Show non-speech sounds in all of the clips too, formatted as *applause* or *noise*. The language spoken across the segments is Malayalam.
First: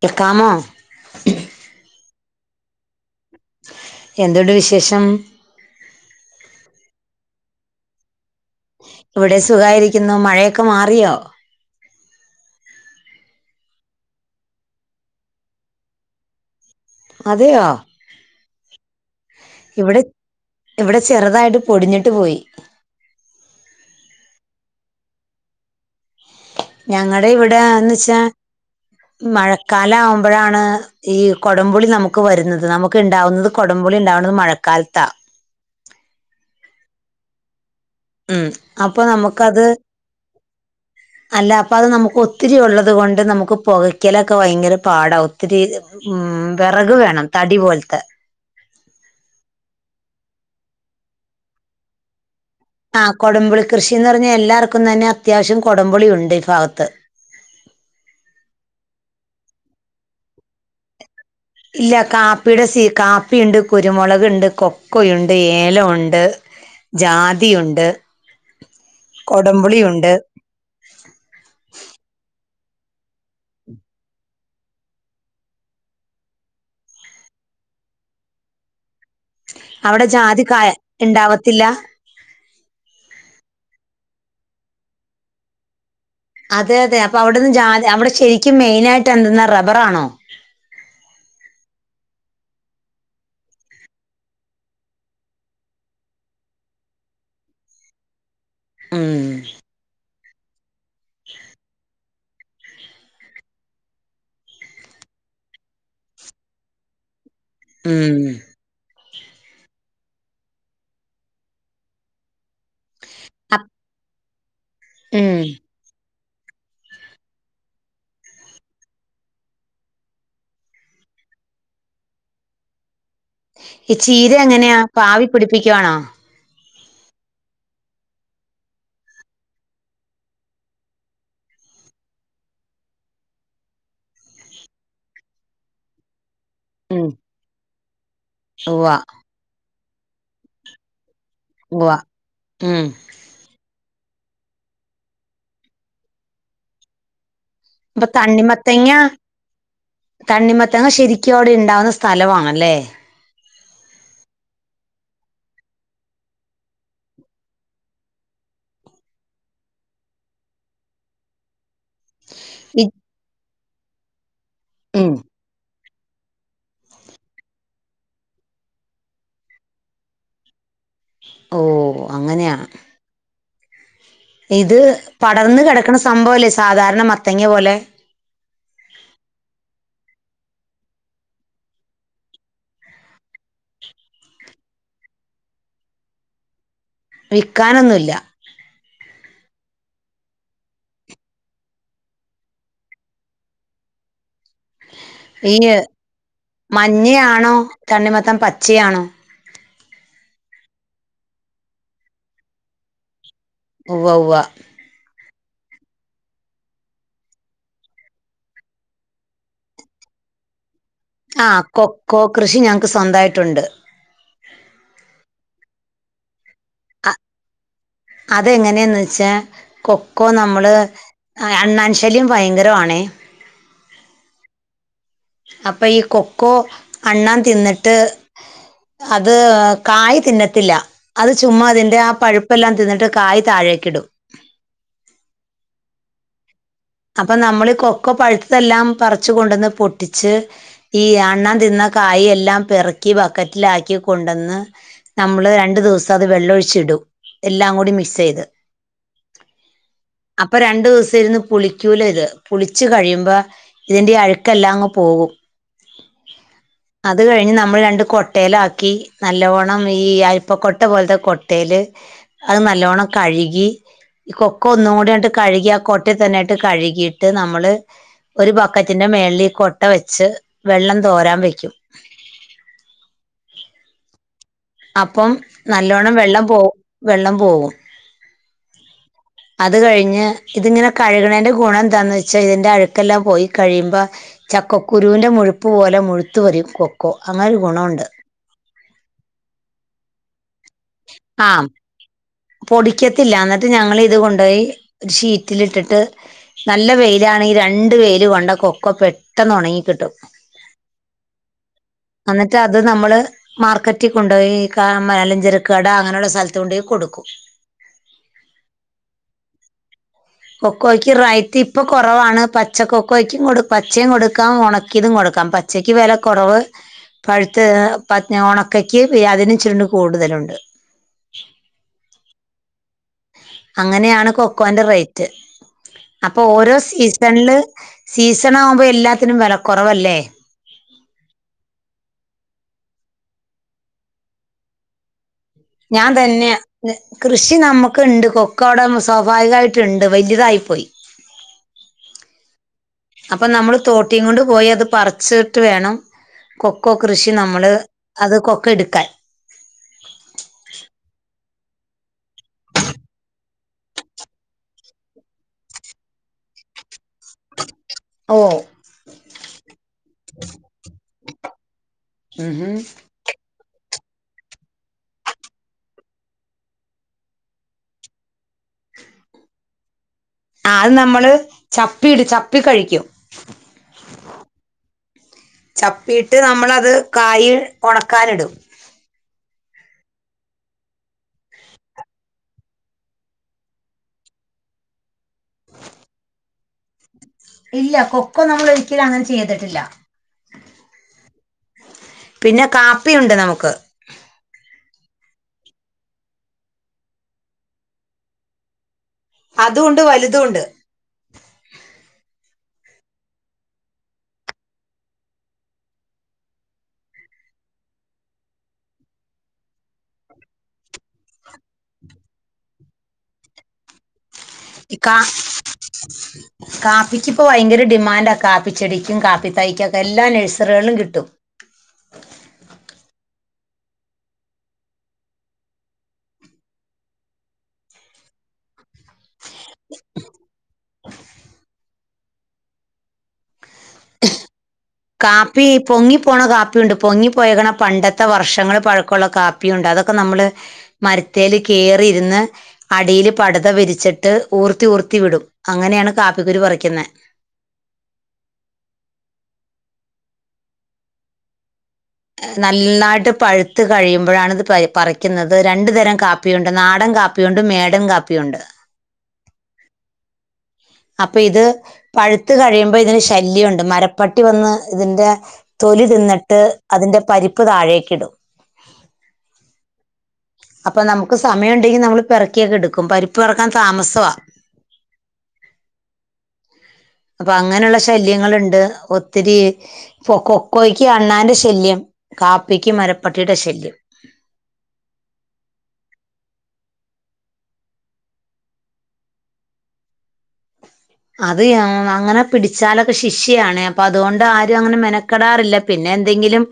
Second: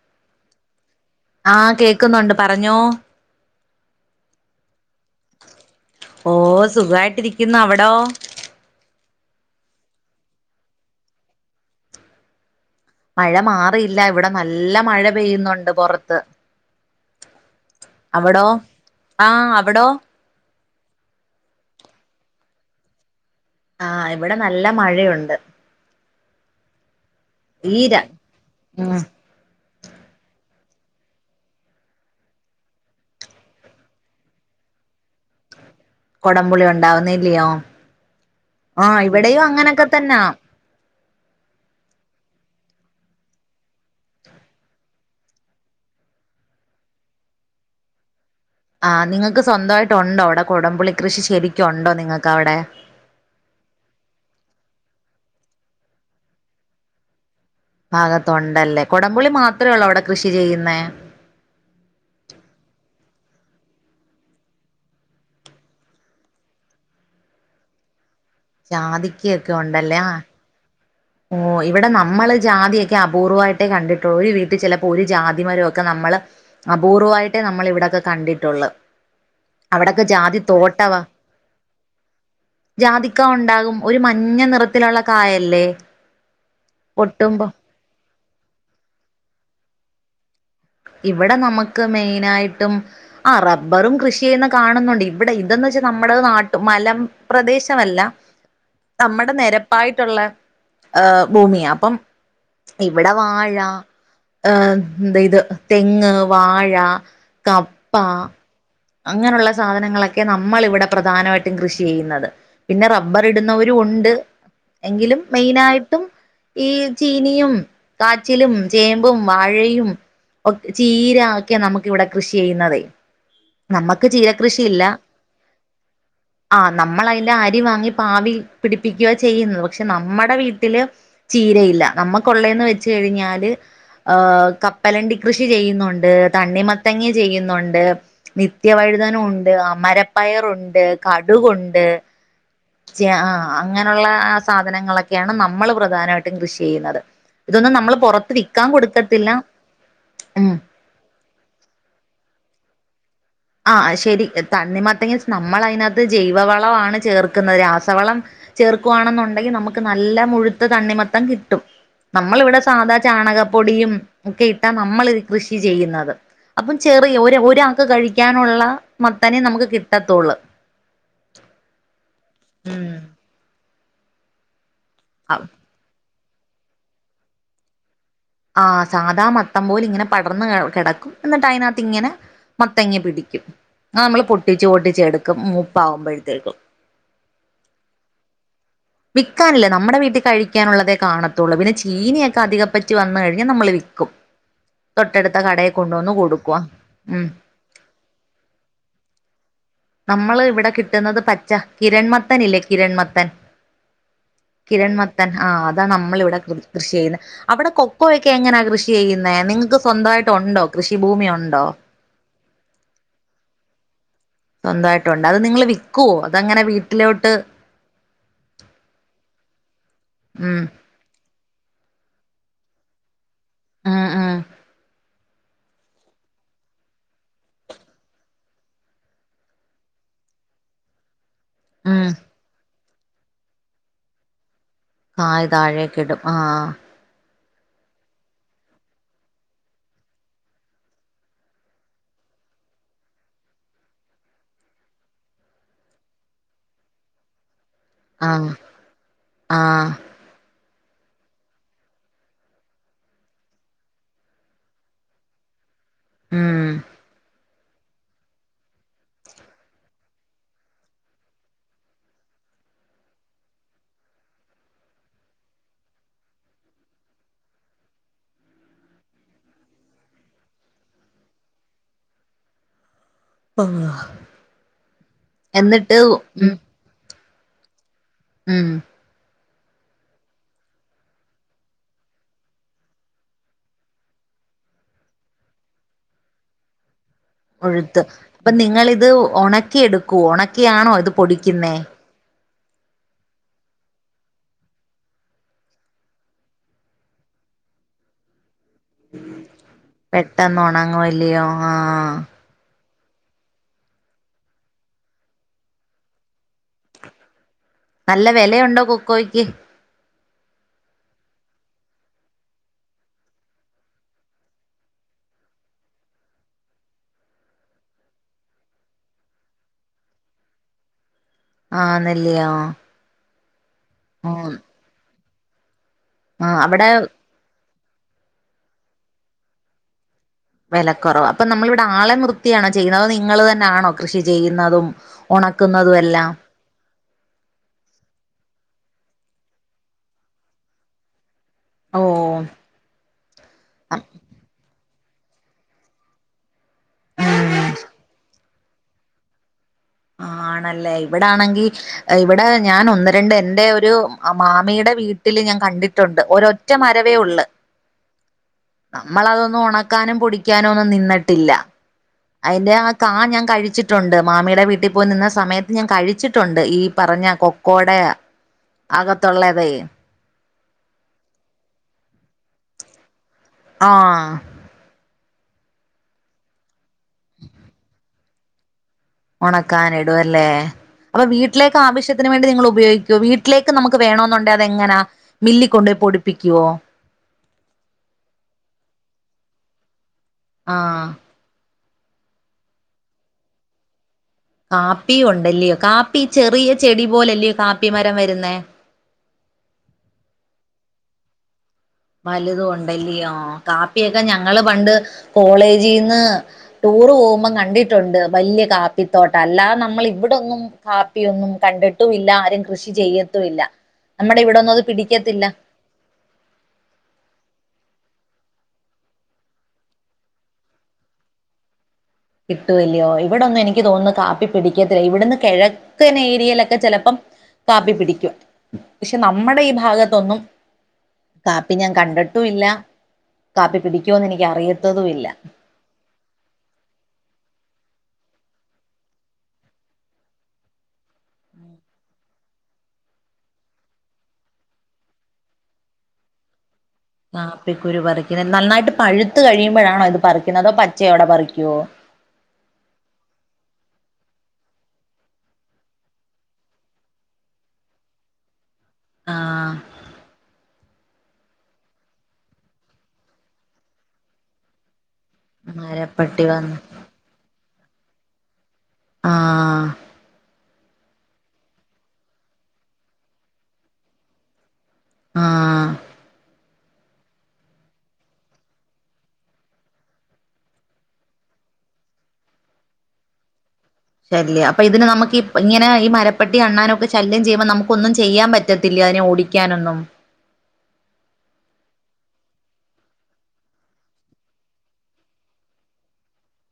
കേ ക്കാമോ? ആഹ കേക്കുന്നുണ്ട് പറഞ്ഞോ? എന്തൊണ്ട് വിശേഷം. ഓ സുഖായിട്ടിരിക്കുന്നു അവിടോ? ഇവിടെ സുഖായിരിക്കുന്നു മഴയൊക്കെ മാറിയോ? മഴ മാറിയില്ല ഇവിടെ നല്ല മഴ പെയ്യുന്നുണ്ട് പുറത്ത്. അതെയോ അവിടോ ആ അവിടോ? ഇവിടെ ഇവിടെ ചെറുതായിട്ട് പൊടിഞ്ഞിട്ട് പോയി. ആ ഇവിടെ നല്ല മഴയുണ്ട്. ഞങ്ങൾ ഈ ഇവിടെന്ന് ര വച്ചാ ഉം മഴക്കാലം ആവുമ്പോഴാണ്. ഈ കൊടംപൊളി നമുക്ക് വരുന്നത്. നമുക്ക് ഉണ്ടാവുന്നത് കൊടംപുളി ഉണ്ടാവുന്നത് മഴക്കാലത്താ. കൊടംപുളി ഉണ്ടാവുന്നില്ലയോ ഉം ആഹ് അപ്പൊ ഇവിടെയും നമുക്കത് അങ്ങനെയൊക്കെ തന്നാ *unintelligible* അല്ല അപ്പ അത് നമുക്ക് ഒത്തിരി ഉള്ളത് കൊണ്ട് നമുക്ക് പുകയ്ക്കലൊക്കെ ഭയങ്കര പാടാ ഒത്തിരി. ഉം വിറക് വേണം തടി പോലത്തെ. ആഹ് നിങ്ങൾക്ക് സ്വന്തമായിട്ട്. ഒണ്ടോ അവിടെ കൊടംപൂളിക്കൃഷി ശരിക്കും ഉണ്ടോ. നിങ്ങൾക്ക് അവിടെ. ആഹ് കൊടംപുളി കൃഷിന്ന് പറഞ്ഞാൽ. എല്ലാർക്കും തന്നെ അത്യാവശ്യം കൊടംപുളി ഉണ്ട് ഈ ഭാഗത്ത്. ഭാഗത്തുണ്ടല്ലേ കുടംപുളി മാത്രമേ ഉള്ളൂ അവിടെ കൃഷി ചെയ്യുന്നേ. ഇല്ല കാപ്പിയുടെ സീ കാപ്പിയുണ്ട്, കുരുമുളക് ഉണ്ട്, കൊക്കൊയുണ്ട്, ഏലമുണ്ട്, ജാതിയുണ്ട്. ജാതിക്കയൊക്കെ ഉണ്ടല്ലേ. കൊടംപുളിയുണ്ട് ആ ഓ ഇവിടെ നമ്മള് ജാതിയൊക്കെ അപൂർവ്വമായിട്ടേ കണ്ടിട്ടുള്ളൂ. ഒരു വീട്ടിൽ ചിലപ്പോ ഒരു ജാതിമരമൊക്കെ നമ്മള്. അപൂർവമായിട്ടേ നമ്മള് ഇവിടെയൊക്കെ കണ്ടിട്ടൊള്ളു അവിടൊക്കെ അവിടെ ജാതി കായ തോട്ടവാ ഉണ്ടാവത്തില്ല ജാതിക്ക ഉണ്ടാകും ഒരു മഞ്ഞ നിറത്തിലുള്ള കായല്ലേ? അതെ അതെ അപ്പൊ പൊട്ടുമ്പോ അവിടെന്ന് ജാ അവിടെ ശരിക്കും മെയിനായിട്ട് എന്തെന്നാ റബ്ബറാണോ? ഇവടെ നമുക്ക് മെയിനായിട്ടും ആഹ് റബ്ബറും കൃഷി ചെയ്യുന്ന കാണുന്നുണ്ട് ഇവിടെ ഇതെന്ന് വെച്ചാ നമ്മുടെ നാട്ടും മല പ്രദേശവല്ല *inaudible* നമ്മടെ നെരപ്പായിട്ടുള്ള ഏഹ് ഭൂമിയാ അപ്പം ഇവിടെ വാഴ, ഏം എന്ത ഇത് തെങ്ങ്, വാഴ കപ്പ ഉം അങ്ങനുള്ള സാധനങ്ങളൊക്കെ നമ്മള് ഇവിടെ പ്രധാനമായിട്ടും കൃഷി ചെയ്യുന്നത് പിന്നെ റബ്ബ ർ അപ് ഇടുന്നവരും ഉണ്ട് എങ്കിലും ഉം മെയിനായിട്ടും ഈ ചീനിയും, കാച്ചിലും, ചേമ്പും, വാഴയും ചീര ഒക്കെയാ നമുക്ക് ഇവിടെ കൃഷി ചെയ്യുന്നതേ ഈ നമ്മക്ക് ചീര എങ്ങനെയാ കൃഷിയില്ല പാവി പിടിപ്പിക്കുവാണോ? ആഹ് നമ്മള് അതിന്റെ അരി വാങ്ങി പാവി പിടിപ്പിക്കുകയാ ചെയ്യുന്നത് പക്ഷെ നമ്മുടെ വീട്ടില് ചീരയില്ല നമ്മക്ക് ഒള്ളേന്ന് വെച്ച് കഴിഞ്ഞാല് ആഹ് കപ്പലണ്ടി കൃഷി ചെയ്യുന്നുണ്ട് ഉം തണ്ണിമത്തങ്ങ ചെയ്യുന്നുണ്ട് ഉവ്വ നിത്യവഴുതന ഉണ്ട് അമര- പയറുണ്ട് കടുകുണ്ട് ഉവ്വ ഉം ജാ ആഹ് അങ്ങനുള്ള ആ സാധനങ്ങളൊക്കെയാണ് നമ്മള് പ്രധാനമായിട്ടും കൃഷി ചെയ്യുന്നത് ഇതൊന്നും നമ്മള് അപ്പൊ പൊറത്ത് വിക്കാൻ തണ്ണിമത്തങ്ങ കൊടുക്കത്തില്ല ഉം തണ്ണിമത്തങ്ങ ശരിക്കും അവിടെ ഇണ്ടാവുന്ന സ്ഥലവാണല്ലേ? ആ ശെരി തണ്ണിമത്തങ്ങ നമ്മളതിനകത്ത് ജൈവവളമാണ് ചേർക്കുന്നത് രാസവളം ചേർക്കുവാണെന്നുണ്ടെങ്കി നമുക്ക് നല്ല മുഴുത്ത തണ്ണിമത്തൻ കിട്ടും നമ്മളിവിടെ ഈ സാധാ ചാണകപ്പൊടിയും ഒക്കെ ഇട്ടാ ഉം നമ്മളിത് കൃഷി ചെയ്യുന്നത് അപ്പം ചെറിയ ഒരു ഒരാൾക്ക് കഴിക്കാനുള്ള മത്തനേ നമുക്ക് കിട്ടത്തൊള്ളൂ ഓഹ് അങ്ങനെയാണ് ഇത് പടർന്ന് കെടക്കണ സംഭവല്ലേ സാധാരണ മത്തങ്ങ പോലെ? ആഹ് സാദാ മത്തം പോല ഇങ്ങനെ പടർന്ന് കിടക്കും എന്നിട്ട് അയിനകത്ത് ഇങ്ങനെ മത്തങ്ങ പിടിക്കും അത് നമ്മള് പൊട്ടിച്ചു പൊട്ടിച്ചു എടുക്കും മൂപ്പാവുമ്പഴത്തേക്കും വിക്കാനൊന്നുല്ല വിക്കാനില്ല നമ്മുടെ വീട്ടി കഴിക്കാനുള്ളതേ കാണത്തൊള്ളൂ പിന്നെ ചീനിയൊക്കെ അധികപ്പറ്റി വന്നു കഴിഞ്ഞാ നമ്മള് വിക്കും *inaudible* ഈ കൊടുക്കുവ ഉം മഞ്ഞയാണോ? തണ്ണിമത്തൻ പച്ചയാണോ? നമ്മള് ഇവിടെ കിട്ടുന്നത് പച്ച കിരൺമത്തനില്ലേ? കിരൺമത്തൻ? ഉവ്വ ഉവ്വ കിരൺമത്തൻ ആ അതാ നമ്മളിവിടെ കൃഷി ചെയ്യുന്നത് അവിടെ കൊക്കോയെക്കെ എങ്ങനെയാ കൃഷി ചെയ്യുന്നേ നിങ്ങക്ക് സ്വന്തായിട്ട് ഉണ്ടോ? കൃഷിഭൂമി ഉണ്ടോ ആഹ് കൊക്കൊ കൃഷി ഞങ്ങക്ക് സ്വന്തായിട്ടുണ്ട്. സ്വന്തായിട്ടുണ്ട് അത് നിങ്ങള് വിക്കോ? അതങ്ങനെ വീട്ടിലോട്ട്? അത് എങ്ങനെയാന്ന് വെച്ചാ കൊക്കോ ഉം നമ്മള്. ആ അണ്ണാൻ ശല്യം ഭയങ്കരവാണേ ഉം ഉം അപ്പൊ ഈ കൊക്കോ അണ്ണാൻ തിന്നിട്ട്. അത് കായി തിന്നത്തില്ല. അത് ചുമ്മാ അതിന്റെ ഉം ആ പൾപ്പെല്ലാം തിന്നിട്ട് കായ് താഴേക്കിടും. കായ് താഴെക്കിടും ആഹ്. അപ്പൊ നമ്മളി കൊക്കൊ പഴുത്തതെല്ലാം പറിച്ച് കൊണ്ടന്ന് പൊട്ടിച്ച്. ഈ അണ്ണാൻ തിന്ന കായെല്ലാം പെർക്കി ബക്കറ്റിലാക്കി കൊണ്ടന്ന്. നമ്മള് രണ്ടു ദിവസം അത് വെള്ളൊഴിച്ചിടും എല്ലാം കൂടി മിക് ആഹ് ആഹ്. അപ്പൊ രണ്ടുസം ഇരുന്ന് പുളി ക്കൂലെത് പുളിച്ച് കഴിയുമ്പോ ഇതിന്റെ അഴുക്കെല്ലാം അങ്ങ് പോവും. ഉം *inaudible* അത് കഴിഞ്ഞ് നമ്മൾ രണ്ട് കൊട്ടേലാക്കി നല്ലോണം ഈ അരിപ്പക്കൊട്ട പോൽത്തെ കൊട്ടേല് അത് നല്ലോണം കഴുകി ഈ കൊക്കൊ ഒന്നും കൂടിയാണ്ട് കഴുകി ആ കൊട്ടേ തന്നെ ഇ ട്ട് കഴുകിയിട്ട് നമ്മള്. ഒരു ബക്കറ്റിന്റെ മേൾളീ കൊട്ട വെച്ച് വെള്ളം തോരാൻ വെക്കും. ആഹ്. അപ്പം നല്ലോണം വെള്ളം ഉം പോ വെള്ളം പോവും. ഉം. അത് കഴിഞ്ഞ് ഇതിങ്ങനെ കഴുക്ണേന്റെ ഗുണം എന്താന്ന്ച്ചാ ഇതിന്റെ അഴുക്കെല്ലാം പോയി കഴിയുമ്പോ. ചക്ക കുരുവിൻ്റെ മുഴുപ്പ് പോലെ മുഴുത്തുവരും കൊ ക്കൊ അങ്ങ ഉഴുത്ത് അപ്പൊ നിങ്ങളിത് ഒണക്കിയെടുക്കോ? ഒണക്കിയാണോ ഇത് ആ പൊടിക്കുന്നേ? പൊടിക്കത്തില്ല എന്നിട്ട് ഞങ്ങളിത് കൊണ്ടോയി ഒരു ഷീറ്റിലിട്ടിട്ട്. നല്ല വെയിലാണെ ഈ രണ്ട് വെയില് കൊണ്ട കൊ ക്കൊ പെട്ടെന്ന് ഒണങ്ങിക്കിട്ടും പെട്ടെന്ന് ഒണങ്ങുവല്ലയോ ആഹ് അന്നി. റ്റത് നമ്മള് മാർക്കറ്റി കൊണ്ടോയി ക മാലഞ്ചരക്ക് കട അങ്ങനെയുള്ള സ്ഥലത്ത് കൊണ്ടോയി കൊടുക്കും. *inaudible* നല്ല വെലയുണ്ടോ കൊക്കോയ്ക്ക്? കൊക്കോയ്ക്ക് റൈറ്റ് ഇപ്പൊ കൊറവാണ് പച്ച കൊക്കോയ്ക്കും കൊടു പച്ചയും കൊടുക്കാം ഒണക്കിതും കൊടുക്കാം പ ച്ചക്ക് വെല കൊറവ്. പഴുത്ത് ഹ് പൻ ഒണക്കക്ക് ഏ അതിന് ച്ചുരുണ്ട് കൂടുതലുണ്ട്. ആന്നല്ലിയോ അങ്ങനെയാണ് കൊക്കോന്റെ റേറ്റ് അപ്പൊ ആഹ് ഓരോ അവിടെ സീസ്. സൺല് സീസണാവുമ്പോ എല്ലാത്തിനും വെല കൊറവല്ലേ. വെലക്കൊറവ അപ്പൊ നമ്മൾ ഇവിടെ ആളെ നിർത്തിയാണോ ചെയ്യുന്നത് അതൊ നിങ്ങള് തന്നെയാണോ കൃഷി ചെയ്യുന്നതും. ഒണക്കുന്നതും ഞാൻ എല്ലാം തന്നെയാ. ന്ന് കൃഷി നമക്ക്ണ്ട് കൊക്കൊ അവ്ടെ സ്വാഭാവികായിട്ടുണ്ട് വലുതായി പോയി. ഓഹ്. അപ്പൊ നമ്മള് തോട്ടിയുംകൊണ്ട് പോയി അത് പറിച്ച്ട്ട് വേണം. കൊക്കോ കൃഷി നമ്മള് അത് കൊക്കൊ എടുക്കാൻ. ആഹ് ആണല്ലേ ഇവിടാണെങ്കി. ഇവിടെ ഞാൻ ഒന്ന് രണ്ട് എന്റെ ഒരു ആ മാമിയുടെ വീട്ടില് ഞാൻ കണ്ടിട്ടുണ്ട് ഒരൊ റ്റ മരവേ ഒള്ള്. ഓ നമ്മളതൊന്നും ഒണക്കാനും പൊടിക്കാനൊന്നും നിന്നട്ടില്ല. അതിന്റെ ഉം ആ കാ ഞാൻ കഴിച്ചിട്ടുണ്ട് മാമിയുടെ വീ ട്ടിപ്പോയ് നിന്ന സമയത്ത് ഞാൻ കഴിച്ചിട്ടുണ്ട് ഈ പറഞ്ഞ കൊക്കോടെയാ അകത്തുള്ളതേ അത് നമ്മള് ചപ്പിട് ചപ്പി കഴിക്കും. ആഹ്. ചപ്പിയിട്ട് നമ്മളത് കായ് ഒണക്കാനിടും. ഒണക്കാന് ഇടുവല്ലേ. അപ്പൊ വീട്ടിലേക്ക് ആവിശ്യത്തിന് വേണ്ടി നിങ്ങൾ ഉപയോഗിക്കൊ വീട്ടിലേക്ക് നമുക്ക് വേണോന്നുണ്ടെ അത് എങ്ങനാ. മില്ലിക്കൊണ്ടോയി പൊടിപ്പിക്കുവോ? ഇല്ല കൊക്കോ നമ്മൾ ഒരിക്കലും അങ്ങനെ ചെയ്തിട്ടില്ല. ആഹ്. പിന്നെ കാപ്പിഉണ്ട് നമുക്ക്. കാപ്പി ഉണ്ടല്ലിയോ കാപ്പി ചെറിയ ചെടി പോലല്ലയോ കാപ്പി മരം വരുന്നേ. അതും ഒണ്ട് വലുതുണ്ട്. വലുതും ഉണ്ടല്ലിയോ കാപ്പിയൊക്കെ ഞങ്ങള് പണ്ട് കോളേജിന്ന്. ടൂറ് പോകുമ്പം കണ്ടിട്ടുണ്ട് വലിയ കാപ്പിത്തോട്ടം അല്ലാതെ നമ്മൾ ഇവിടൊന്നും. കാപ്പിയൊന്നും കണ്ടിട്ടും ഇല്ല ആരും കൃഷി ചെയ്യത്തുമില്ല. കാ കാപ്പിക്കിപ്പോ ഭയങ്കര ഡിമാന്റാ കാപ്പിച്ചെടിക്കും കാപ്പി തൈക്കുംക്കെ എല്ലാ നഴ്സറികളിലും കിട്ടും. കിട്ടൂല്ലയോ ഇവിടൊന്നും എനിക്ക് തോന്നുന്നു കാപ്പി പിടിക്കത്തില്ല ഇവിടന്ന് കെഴ. ക്കനെ ഏരിയയിലൊക്കെ ചെലപ്പം കാപ്പി പിടിക്കും. പക്ഷെ നമ്മടെ ഈ ഭാഗത്തൊന്നും കാപ്പി ഞാൻ കണ്ടിട്ടുംല്ല. കാപ്പി പിടിക്കുവോന്ന് എനിക്ക് അറിയ കാപ്പി. പൊങ്ങിപ്പോണ കാപ്പിയുണ്ട് പൊങ്ങിപ്പോയേക്കെണ പണ്ടത്തെ വർഷങ്ങൾ പഴക്കമുള്ള കാപ്പിയുണ്ട്. അതൊക്കെ നമ്മള്. മരത്തേല് കേറിരുന്ന്. അടിയിൽ പടത വിരിച്ചിട്ട് ഊർത്തി, ഊർത്തി വിടും അങ്ങനെയാണ് കാപ്പിക്കുരു പറിക്കുന്നെ. കാപ്പിക്കുരു പറിക്കുന്നത്. നന്നായിട്ട് പഴുത്തു കഴിയുമ്പോഴാണോ ഇത് പറിക്കുന്നത് അതോ പച്ച യോടെ പറിക്കുവോ? നന്നായിട്ട് പഴുത്ത് കഴിയുമ്പോഴാണ് ഇത് പറിക്കുന്നത് രണ്ടു തരം കാപ്പി. കാപ്പിയുണ്ട് നാടൻ കാപ്പിയുണ്ട് മേടൻ കാപ്പിയുണ്ട്. ആഹ്. അപ്പൊ ഇത് പഴുത്ത് കഴിയുമ്പോ ഇതിന് ശല്യോണ്ട് മരപ്പട്ടി വന്ന് ഇതിന്റെ. തൊലി മരപ്പട്ടി തിന്നിട്ട് വന്ന് അതിന്റെ പരിപ്പ് താഴേക്ക് ഇടും. ആഹ്. അപ്പൊ നമുക്ക് സമയണ്ടെങ്കി നമ്മള് പെറക്കിയൊക്കെടുക്കും പരിപ്പ് പറക്കാൻ താമസവാ. ആഹ്. അപ്പൊ അങ്ങനെള്ള ശല്യങ്ങള്ണ്ട് ഒത്തിരി. കൊക്കോയ്ക്ക് അണ്ണാന്റെ ശല്യം. കാപ്പിക്ക് മരപ്പട്ടിടെ ശല്യം. ശല്യ അപ്പൊ ഇതിനെ നമുക്ക് ഇപ്പ ഇങ്ങനെ ഈ മരപ്പെട്ടി അണ്ണാനൊക്കെ ശല്യം ചെയുമ്പോ നമുക്ക് ഒന്നും ചെയ്യാൻ പറ്റത്തില്ല. അതിനെ ഓടി ക്കാനൊന്നും. അത് അങ്ങനെ പിടിച്ചാലൊക്കെ ശിഷ്യാണ് അപ്പൊ അതുകൊണ്ട് ആരും അങ്ങനെ മെനക്കെടാറില്ല. പിന്നെ എന്തെങ്കിലും.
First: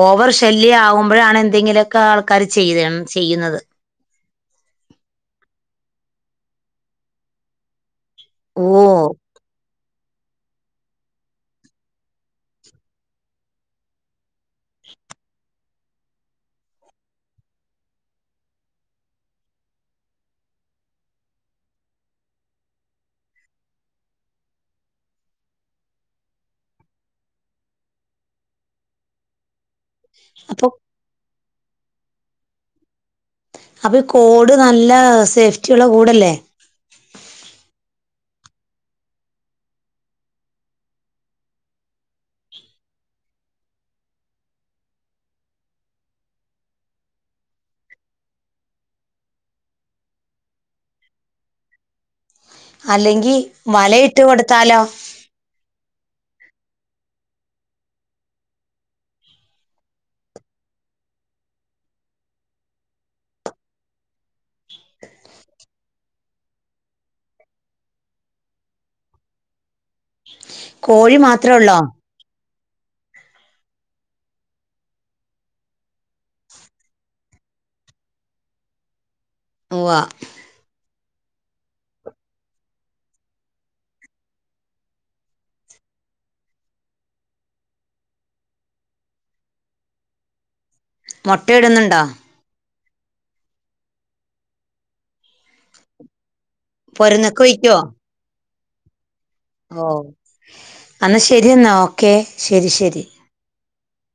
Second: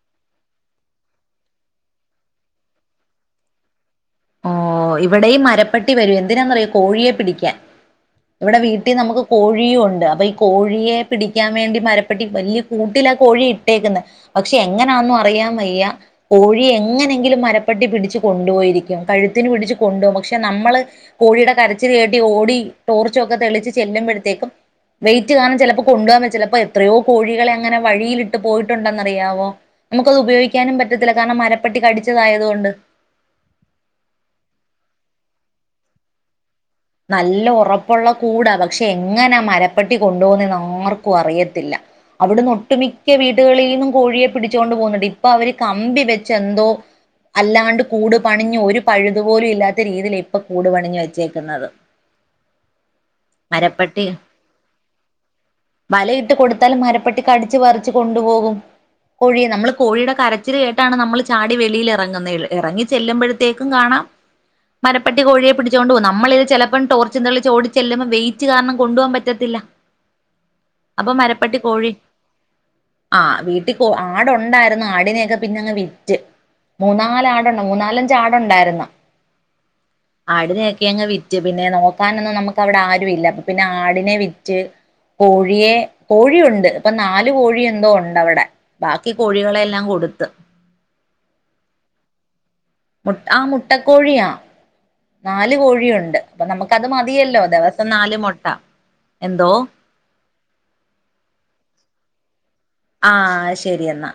ഓവർ ശല്യം ആവുമ്പോഴാണ് എന്തെങ്കിലുക്കെ ആൾക്കാര് ചെയ്യുന്നത്. ഓ ഇവിടെയും മരപ്പെട്ടി വരും എന്തിനാന്ന്റിയോ കോഴിയെ പിടിക്കാൻ ഇവിടെ ഓ വീട്ടിൽ നമുക്ക്. കോഴിയും ഒണ്ട് അപ്പൊ ഈ കോഴിയെ പിടിക്കാൻ വേണ്ടി മരപ്പെട്ടി വലിയ കൂട്ടിലാ കോഴി ഇട്ടേക്കുന്നത്. പക്ഷെ എങ്ങനാന്നും അറിയാൻ വയ്യ കോഴിയെ എങ്ങനെങ്കിലും മരപ്പെട്ടി പിടിച്ച് കൊണ്ടുപോയിരിക്കും. കഴുത്തിന് പിടിച്ച് കൊണ്ടുപോകും പക്ഷെ നമ്മള്. കോഴിയുടെ കരച്ചിൽ കേട്ട് ഓടി ടോർച്ചൊക്കെ തെളിച്ച് ചെല്ലുമ്പഴ്ത്തേക്കും. വെയിറ്റ് കാരണം ചെലപ്പോ *unintelligible* ചിലപ്പോ എത്രയോ കോഴികളെ അങ്ങനെ വഴിയിലിട്ട് പോയിട്ടുണ്ടെന്നറിയാവോ നമുക്കത് അപ്പൊ ഉപയോഗിക്കാനും പറ്റത്തില്ല കാരണം മരപ്പട്ടി കടിച്ചതായതുകൊണ്ട് അപ്പൊ കോഡ് നല്ല സേഫ്റ്റിള്ള കൂടല്ലേ നല്ല ഒറപ്പുള്ള കൂടാ പക്ഷെ എങ്ങനെ മരപ്പട്ടി കൊണ്ടോവുന്ന ആർക്കും അറിയത്തില്ല അവിടുന്ന് ഒട്ടുമിക്ക വീടുകളിൽ നിന്നും കോഴിയെ പിടിച്ചുകൊണ്ട് പോകുന്നുണ്ട് ഇപ്പൊ അവര് കമ്പി വെച്ച് എന്തോ അല്ലാണ്ട് കൂട് പണിഞ്ഞു ഒരു പഴുതുപോലും ഇല്ലാത്ത രീതിയിൽ ഇപ്പ കൂടു പണിഞ്ഞു വെച്ചേക്കുന്നത് അല്ലെങ്കിൽ മരപ്പട്ടി വലയിട്ട് കൊടുത്താലും മരപ്പട്ടിക്കടിച്ച് പറിച്ച് കൊണ്ടുപോകും കോഴി നമ്മൾ കോഴിയുടെ കരച്ചിൽ കേട്ടാണ് നമ്മൾ ചാടി വെളിയിൽ ഇറങ്ങുന്ന ഇറങ്ങി ചെല്ലുമ്പോഴ തേക്കും കാണാം മരപ്പെട്ടി കോഴിയെ പിടിച്ചുകൊണ്ട് പോകും നമ്മള ഇത് ചെല ഇപ്പം ടോർച്ച്ന്തള ചോടിച്ചെല്ലുമ്പ വെയിറ്റ് കാരണം കൊണ്ടു പോകാൻ പറ്റത്തില്ല അപ്പൊ കോഴി മാത്രേ മരപ്പട്ടി ഉള്ളോ കോഴി ആഹ് വീട്ടിൽ ആടുണ്ടായിരുന്നു ആടിനെയൊക്കെ പിന്നെ അങ്ങ് വിറ്റ് മൂന്നാലല് ആട്ണ്ട് മൂന്നാലഞ്ച് ആടുണ്ടായിരുന്നു ഹുവ ആടിനൊക്കെ അങ്ങ് വിറ്റ് പിന്നെ നോക്കാനൊന്നും നമുക്ക് അവിടെ ആരുും ഇല്ല പിന്നെ ആടിനെ വിറ്റ് കോഴിയെ കോഴിയുണ്ട് ഇപ്പൊ നാലു കോഴിഎന്തോ ഉണ്ട അവിടെ ബാക്കി കോഴികളെ എല്ലാം കൊടുത്ത് മൊട്ടയിടുന്നുണ്ടോ മു ആ മുട്ടക്കോഴിയാ നാല് കോഴിയുണ്ട് അപ്പൊ നമുക്കത് മതിയല്ലോ പൊരുന്നൊക്കെ വയ്ക്കുവോ ദിവസം നാല് മുട്ട എന്തോ ഓ അന്ന ശരി എന്നാ ഓക്കെ ശരി ശരി ആഹ ശരി എന്നാ